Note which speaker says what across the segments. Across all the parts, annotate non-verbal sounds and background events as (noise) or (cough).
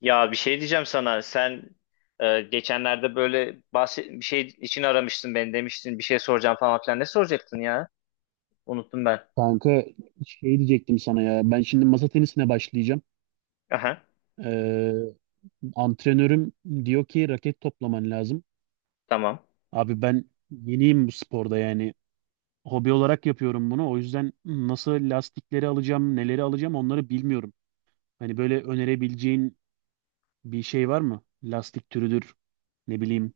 Speaker 1: Ya bir şey diyeceğim sana. Sen geçenlerde böyle bahset bir şey için aramıştın beni demiştin. Bir şey soracağım falan filan. Ne soracaktın ya? Unuttum ben.
Speaker 2: Kanka şey diyecektim sana ya. Ben şimdi masa tenisine başlayacağım.
Speaker 1: Aha,
Speaker 2: Ee, antrenörüm diyor ki raket toplaman lazım.
Speaker 1: tamam.
Speaker 2: Abi ben yeniyim bu sporda yani. Hobi olarak yapıyorum bunu. O yüzden nasıl lastikleri alacağım, neleri alacağım onları bilmiyorum. Hani böyle önerebileceğin bir şey var mı? Lastik türüdür, ne bileyim,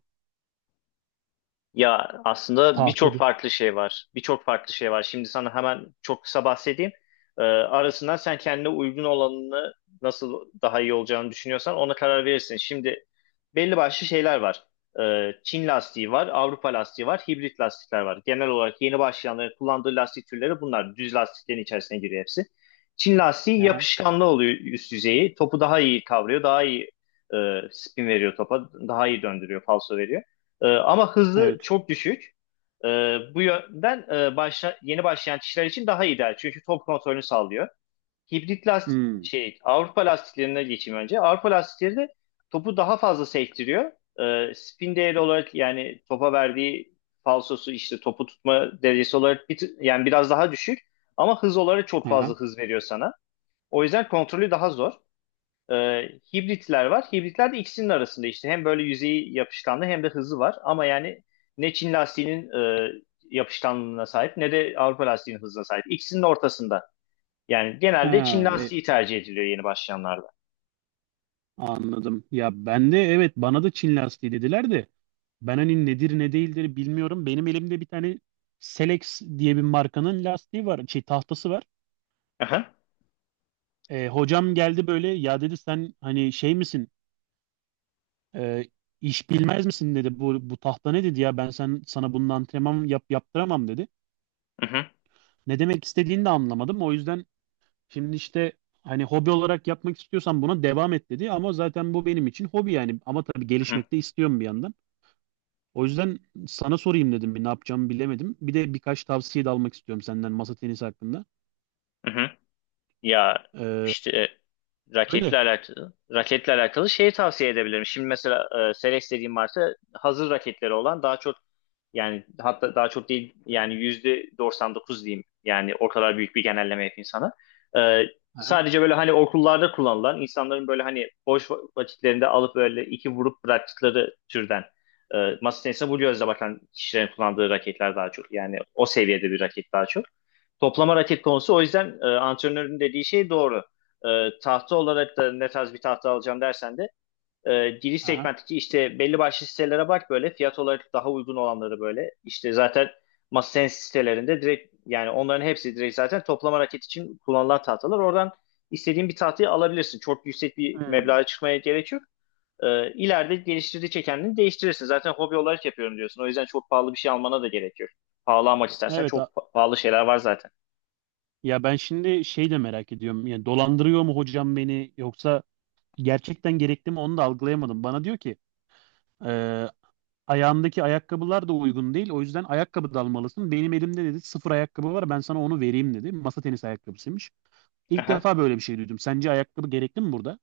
Speaker 1: Ya aslında birçok
Speaker 2: tahtadır.
Speaker 1: farklı şey var. Birçok farklı şey var. Şimdi sana hemen çok kısa bahsedeyim. Arasından sen kendine uygun olanını nasıl daha iyi olacağını düşünüyorsan ona karar verirsin. Şimdi belli başlı şeyler var. Çin lastiği var, Avrupa lastiği var, hibrit lastikler var. Genel olarak yeni başlayanların kullandığı lastik türleri bunlar. Düz lastiklerin içerisine giriyor hepsi. Çin lastiği
Speaker 2: Aha,
Speaker 1: yapışkanlı oluyor üst yüzeyi. Topu daha iyi kavruyor, daha iyi e, spin veriyor topa, daha iyi döndürüyor, falso veriyor. Ama hızı
Speaker 2: evet.
Speaker 1: çok düşük. Ee, Bu yönden yeni başlayan kişiler için daha ideal. Çünkü top kontrolünü sağlıyor. Hibrit lastik
Speaker 2: Hmm,
Speaker 1: şey Avrupa lastiklerine geçeyim önce. Avrupa lastikleri de topu daha fazla sektiriyor. Spin değeri olarak yani topa verdiği falsosu işte topu tutma derecesi olarak yani biraz daha düşük ama hız olarak çok fazla
Speaker 2: aha.
Speaker 1: hız veriyor sana. O yüzden kontrolü daha zor. E, Hibritler var. Hibritler de ikisinin arasında işte. Hem böyle yüzeyi yapışkanlı hem de hızı var. Ama yani ne Çin lastiğinin e, yapışkanlığına sahip ne de Avrupa lastiğinin hızına sahip. İkisinin ortasında. Yani genelde Çin
Speaker 2: Ha, e,
Speaker 1: lastiği tercih ediliyor yeni başlayanlarda.
Speaker 2: anladım. Ya ben de evet bana da Çin lastiği dediler de. Ben hani nedir ne değildir bilmiyorum. Benim elimde bir tane Selex diye bir markanın lastiği var, şey tahtası var.
Speaker 1: Aha,
Speaker 2: E, hocam geldi böyle ya dedi sen hani şey misin? E, iş bilmez misin dedi. Bu tahta ne dedi ya ben sen sana bunun antrenman yaptıramam dedi.
Speaker 1: aha,
Speaker 2: Ne demek istediğini de anlamadım. O yüzden şimdi işte hani hobi olarak yapmak istiyorsan buna devam et dedi. Ama zaten bu benim için hobi yani. Ama tabii
Speaker 1: aha,
Speaker 2: gelişmek de istiyorum bir yandan. O yüzden sana sorayım dedim bir ne yapacağımı bilemedim. Bir de birkaç tavsiye de almak istiyorum senden masa tenisi hakkında.
Speaker 1: aha. Ya
Speaker 2: Ee,
Speaker 1: işte raketle
Speaker 2: öyle.
Speaker 1: alakalı raketle alakalı şeyi tavsiye edebilirim. Şimdi mesela Selex dediğim marka hazır raketleri olan daha çok yani hatta daha çok değil yani %99 diyeyim. Yani o kadar büyük bir genelleme yapayım sana. E,
Speaker 2: Aha,
Speaker 1: Sadece böyle hani okullarda kullanılan insanların böyle hani boş vakitlerinde alıp böyle iki vurup bıraktıkları türden masa tenisine bu gözle bakan kişilerin kullandığı raketler daha çok. Yani o seviyede bir raket daha çok. Toplama raket konusu o yüzden antrenörün dediği şey doğru. Tahta olarak da ne tarz bir tahta alacağım dersen de giriş
Speaker 2: aha.
Speaker 1: segmentteki işte belli başlı sitelere bak böyle fiyat olarak daha uygun olanları böyle. İşte zaten MasterSense sitelerinde direkt yani onların hepsi direkt zaten toplama raket için kullanılan tahtalar. Oradan istediğin bir tahtayı alabilirsin. Çok yüksek bir
Speaker 2: Hmm.
Speaker 1: meblağa çıkmaya gerek yok. İleride geliştirdikçe kendini değiştirirsin. Zaten hobi olarak yapıyorum diyorsun. O yüzden çok pahalı bir şey almana da gerek yok. Pahalı almak istersen
Speaker 2: Evet
Speaker 1: çok pahalı şeyler var zaten.
Speaker 2: ya ben şimdi şey de merak ediyorum. Yani dolandırıyor mu hocam beni yoksa gerçekten gerekli mi onu da algılayamadım. Bana diyor ki e, ayağındaki ayakkabılar da uygun değil. O yüzden ayakkabı da almalısın. Benim elimde dedi sıfır ayakkabı var ben sana onu vereyim dedi. Masa tenisi ayakkabısıymış. İlk
Speaker 1: Aha.
Speaker 2: defa böyle bir şey duydum. Sence ayakkabı gerekli mi burada?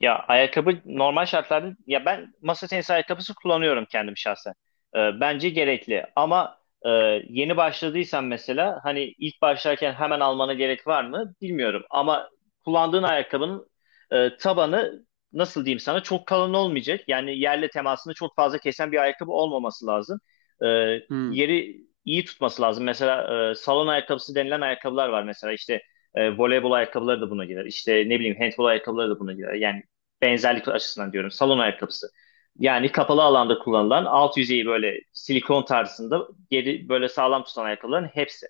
Speaker 1: Ya ayakkabı normal şartlarda ya ben masa tenisi ayakkabısı kullanıyorum kendim şahsen. Bence gerekli ama e, yeni başladıysan mesela hani ilk başlarken hemen almana gerek var mı bilmiyorum. Ama kullandığın ayakkabının tabanı nasıl diyeyim sana çok kalın olmayacak. Yani yerle temasını çok fazla kesen bir ayakkabı olmaması lazım. Ee,
Speaker 2: Hmm,
Speaker 1: Yeri iyi tutması lazım. Mesela salon ayakkabısı denilen ayakkabılar var mesela işte. Voleybol ayakkabıları da buna girer. İşte ne bileyim handbol ayakkabıları da buna girer. Yani benzerlik açısından diyorum. Salon ayakkabısı. Yani kapalı alanda kullanılan alt yüzeyi böyle silikon tarzında geri böyle sağlam tutan ayakkabıların hepsi.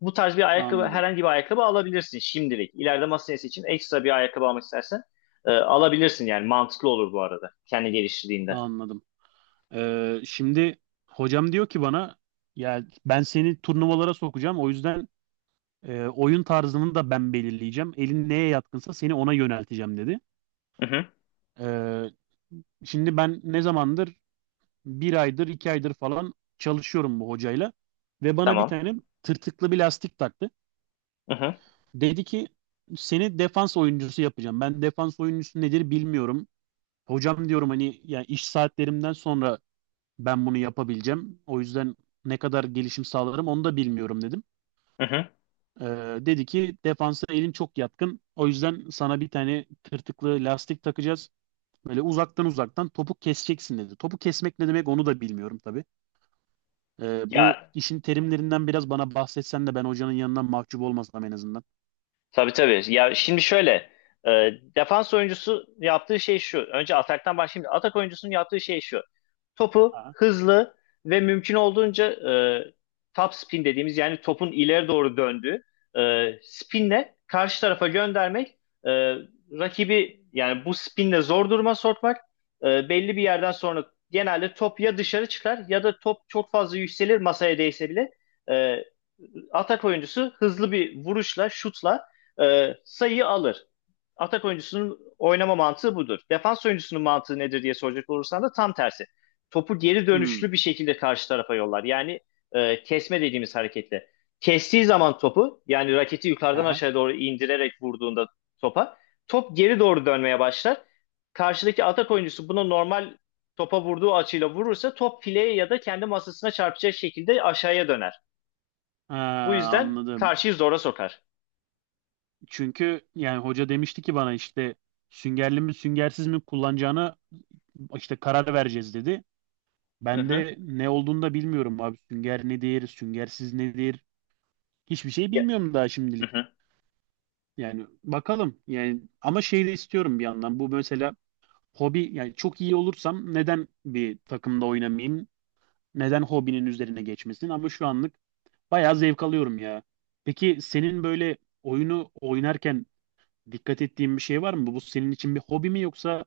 Speaker 1: Bu tarz bir ayakkabı
Speaker 2: anladım
Speaker 1: herhangi bir ayakkabı alabilirsin şimdilik. İleride masa tenisi için ekstra bir ayakkabı almak istersen alabilirsin yani mantıklı olur bu arada kendi geliştirdiğinde.
Speaker 2: anladım. Şimdi hocam diyor ki bana ya ben seni turnuvalara sokacağım. O yüzden oyun tarzını da ben belirleyeceğim. Elin neye yatkınsa seni ona yönelteceğim dedi.
Speaker 1: Hı hı,
Speaker 2: Ee, şimdi ben ne zamandır bir aydır iki aydır falan çalışıyorum bu hocayla ve bana bir
Speaker 1: tamam.
Speaker 2: tane tırtıklı bir lastik taktı.
Speaker 1: Hı hı,
Speaker 2: Dedi ki seni defans oyuncusu yapacağım. Ben defans oyuncusu nedir bilmiyorum. Hocam diyorum hani ya iş saatlerimden sonra ben bunu yapabileceğim. O yüzden ne kadar gelişim sağlarım onu da bilmiyorum dedim.
Speaker 1: hı hı.
Speaker 2: Ee, dedi ki defansa elim çok yatkın. O yüzden sana bir tane tırtıklı lastik takacağız. Böyle uzaktan topu keseceksin dedi. Topu kesmek ne demek onu da bilmiyorum tabii. Bu
Speaker 1: Ya
Speaker 2: işin terimlerinden biraz bana bahsetsen de ben hocanın yanından mahcup olmasam en azından.
Speaker 1: tabii tabii. Ya şimdi şöyle e, defans oyuncusu yaptığı şey şu. Önce ataktan başlayayım. Atak oyuncusunun yaptığı şey şu. Topu
Speaker 2: Aha.
Speaker 1: hızlı ve mümkün olduğunca e, top spin dediğimiz yani topun ileri doğru döndüğü spinle karşı tarafa göndermek, e, rakibi yani bu spinle zor duruma sokmak belli bir yerden sonra genelde top ya dışarı çıkar ya da top çok fazla yükselir masaya değse bile e, atak oyuncusu hızlı bir vuruşla, şutla sayıyı alır. Atak oyuncusunun oynama mantığı budur. Defans oyuncusunun mantığı nedir diye soracak olursan da tam tersi topu geri
Speaker 2: Hmm.
Speaker 1: dönüşlü bir şekilde karşı tarafa yollar. Yani kesme dediğimiz hareketle. Kestiği zaman topu yani raketi yukarıdan
Speaker 2: Aha.
Speaker 1: aşağı doğru indirerek vurduğunda topa top geri doğru dönmeye başlar. Karşıdaki atak oyuncusu bunu normal topa vurduğu açıyla vurursa top fileye ya da kendi masasına çarpacak şekilde aşağıya döner.
Speaker 2: Ha,
Speaker 1: Bu yüzden
Speaker 2: anladım.
Speaker 1: karşıyı zora sokar.
Speaker 2: Çünkü yani hoca demişti ki bana işte süngerli mi süngersiz mi kullanacağını işte karar vereceğiz dedi.
Speaker 1: Hı
Speaker 2: Ben
Speaker 1: hı.
Speaker 2: de ne olduğunu da bilmiyorum abi. Sünger ne nedir, süngersiz nedir? Hiçbir şey
Speaker 1: Ya,
Speaker 2: bilmiyorum daha
Speaker 1: hı
Speaker 2: şimdilik.
Speaker 1: hı.
Speaker 2: Yani bakalım. Yani ama şey de istiyorum bir yandan. Bu mesela hobi yani çok iyi olursam neden bir takımda oynamayayım? Neden hobinin üzerine geçmesin? Ama şu anlık bayağı zevk alıyorum ya. Peki senin böyle oyunu oynarken dikkat ettiğin bir şey var mı? Bu senin için bir hobi mi yoksa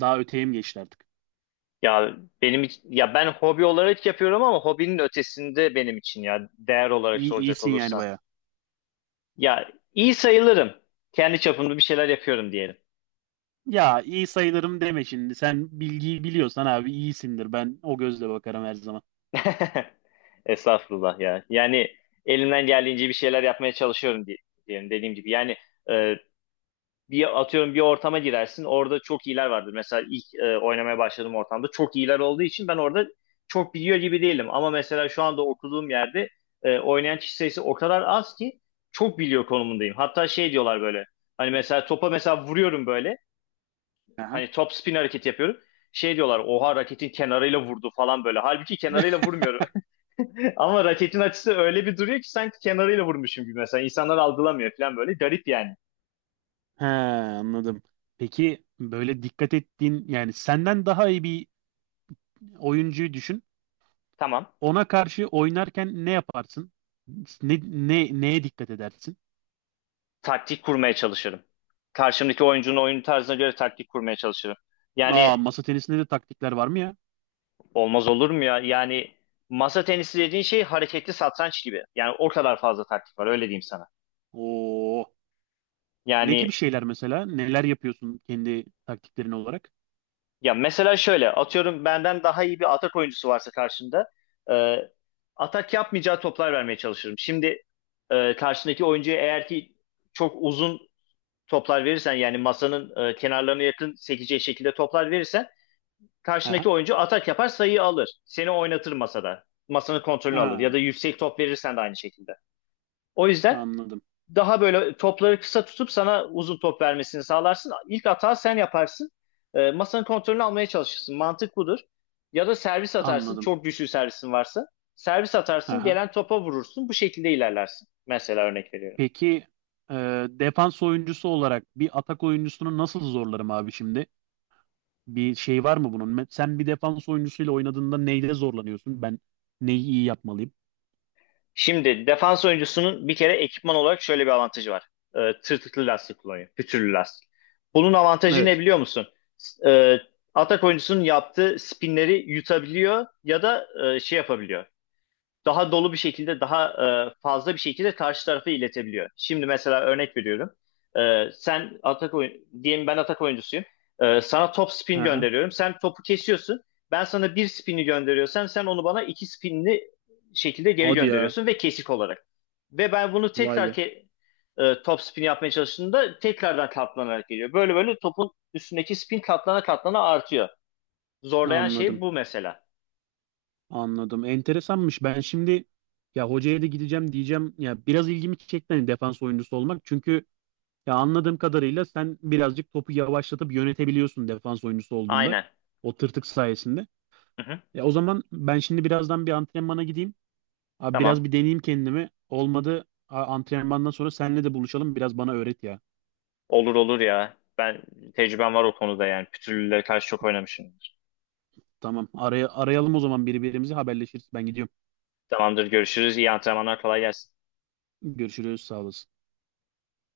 Speaker 2: daha öteye mi geçti artık?
Speaker 1: Ya Ya ben hobi olarak yapıyorum ama hobinin ötesinde benim için ya değer olarak
Speaker 2: İyi,
Speaker 1: soracak
Speaker 2: iyisin yani
Speaker 1: olursan.
Speaker 2: bayağı.
Speaker 1: Ya iyi sayılırım. Kendi çapımda bir şeyler yapıyorum diyelim.
Speaker 2: Ya iyi sayılırım deme şimdi. Sen bilgiyi biliyorsan abi iyisindir. Ben o gözle bakarım her zaman.
Speaker 1: (laughs) Estağfurullah ya. Yani elimden geldiğince bir şeyler yapmaya çalışıyorum diyelim dediğim gibi. Yani e, bir atıyorum bir ortama girersin. Orada çok iyiler vardır. Mesela ilk oynamaya başladığım ortamda çok iyiler olduğu için ben orada çok biliyor gibi değilim. Ama mesela şu anda okuduğum yerde oynayan kişi sayısı o kadar az ki çok biliyor konumundayım. Hatta şey diyorlar böyle. Hani mesela topa mesela vuruyorum böyle.
Speaker 2: Aha.
Speaker 1: Hani top spin hareket yapıyorum. Şey diyorlar oha raketin kenarıyla vurdu falan böyle. Halbuki kenarıyla vurmuyorum. (laughs) Ama raketin açısı öyle bir duruyor ki sanki kenarıyla vurmuşum gibi mesela. İnsanlar algılamıyor falan böyle. Garip yani.
Speaker 2: He anladım. Peki böyle dikkat ettiğin yani senden daha iyi bir oyuncuyu düşün.
Speaker 1: Tamam.
Speaker 2: Ona karşı oynarken ne yaparsın? Neye dikkat edersin?
Speaker 1: Taktik kurmaya çalışırım. Karşımdaki oyuncunun oyun tarzına göre taktik kurmaya çalışırım. Yani
Speaker 2: Aa masa tenisinde de taktikler var mı ya?
Speaker 1: olmaz olur mu ya? Yani masa tenisi dediğin şey hareketli satranç gibi. Yani o kadar fazla taktik var öyle diyeyim sana.
Speaker 2: Oo. Ne gibi
Speaker 1: Yani
Speaker 2: şeyler mesela? Neler yapıyorsun kendi taktiklerin olarak?
Speaker 1: ya mesela şöyle atıyorum benden daha iyi bir atak oyuncusu varsa karşında e, atak yapmayacağı toplar vermeye çalışırım. Şimdi karşındaki oyuncuya eğer ki çok uzun toplar verirsen yani masanın kenarlarına yakın sekeceği şekilde toplar verirsen karşındaki
Speaker 2: Aha.
Speaker 1: oyuncu atak yapar sayıyı alır. Seni oynatır masada. Masanın kontrolünü alır ya da
Speaker 2: Ha,
Speaker 1: yüksek top verirsen de aynı şekilde. O yüzden
Speaker 2: anladım.
Speaker 1: daha böyle topları kısa tutup sana uzun top vermesini sağlarsın. İlk hata sen yaparsın. Masanın kontrolünü almaya çalışırsın. Mantık budur. Ya da servis atarsın.
Speaker 2: Anladım.
Speaker 1: Çok güçlü servisin varsa. Servis atarsın. Gelen topa vurursun. Bu şekilde ilerlersin. Mesela örnek veriyorum.
Speaker 2: Peki e, defans oyuncusu olarak bir atak oyuncusunu nasıl zorlarım abi şimdi? Bir şey var mı bunun? Me- Sen bir defans oyuncusuyla oynadığında neyle zorlanıyorsun? Ben neyi iyi yapmalıyım?
Speaker 1: Şimdi defans oyuncusunun bir kere ekipman olarak şöyle bir avantajı var. Tırtıklı lastik kullanıyor. Pütürlü lastik. Bunun avantajı ne
Speaker 2: Evet.
Speaker 1: biliyor musun? S- E, Atak oyuncusunun yaptığı spinleri yutabiliyor ya da şey yapabiliyor daha dolu bir şekilde, daha fazla bir şekilde karşı tarafa iletebiliyor. Şimdi mesela örnek veriyorum. E, sen atak oyun, Diyelim ben atak oyuncusuyum. Sana top spin
Speaker 2: Aha.
Speaker 1: gönderiyorum. Sen topu kesiyorsun. Ben sana bir spini gönderiyorsam sen onu bana iki spinli şekilde geri
Speaker 2: Hadi ya.
Speaker 1: gönderiyorsun ve kesik olarak. Ve ben bunu
Speaker 2: Vay
Speaker 1: tekrar
Speaker 2: be.
Speaker 1: top spin yapmaya çalıştığımda tekrardan katlanarak geliyor. Böyle böyle topun üstündeki spin katlana katlana artıyor. Zorlayan şey
Speaker 2: Anladım.
Speaker 1: bu mesela.
Speaker 2: Anladım. Enteresanmış. Ben şimdi ya hocaya da gideceğim diyeceğim. Ya biraz ilgimi çekti hani defans oyuncusu olmak. Çünkü ya anladığım kadarıyla sen birazcık topu yavaşlatıp yönetebiliyorsun defans oyuncusu olduğunda.
Speaker 1: Aynen.
Speaker 2: O tırtık sayesinde.
Speaker 1: Hı hı.
Speaker 2: Ya o zaman ben şimdi birazdan bir antrenmana gideyim. Abi biraz
Speaker 1: Tamam.
Speaker 2: bir deneyeyim kendimi. Olmadı antrenmandan sonra seninle de buluşalım. Biraz bana öğret ya.
Speaker 1: Olur olur ya. Ben tecrübem var o konuda yani. Pütürlülere karşı çok oynamışım.
Speaker 2: Tamam. Arayalım o zaman birbirimizi haberleşiriz. Ben gidiyorum.
Speaker 1: Tamamdır görüşürüz. İyi antrenmanlar kolay gelsin.
Speaker 2: Görüşürüz. Sağ olasın.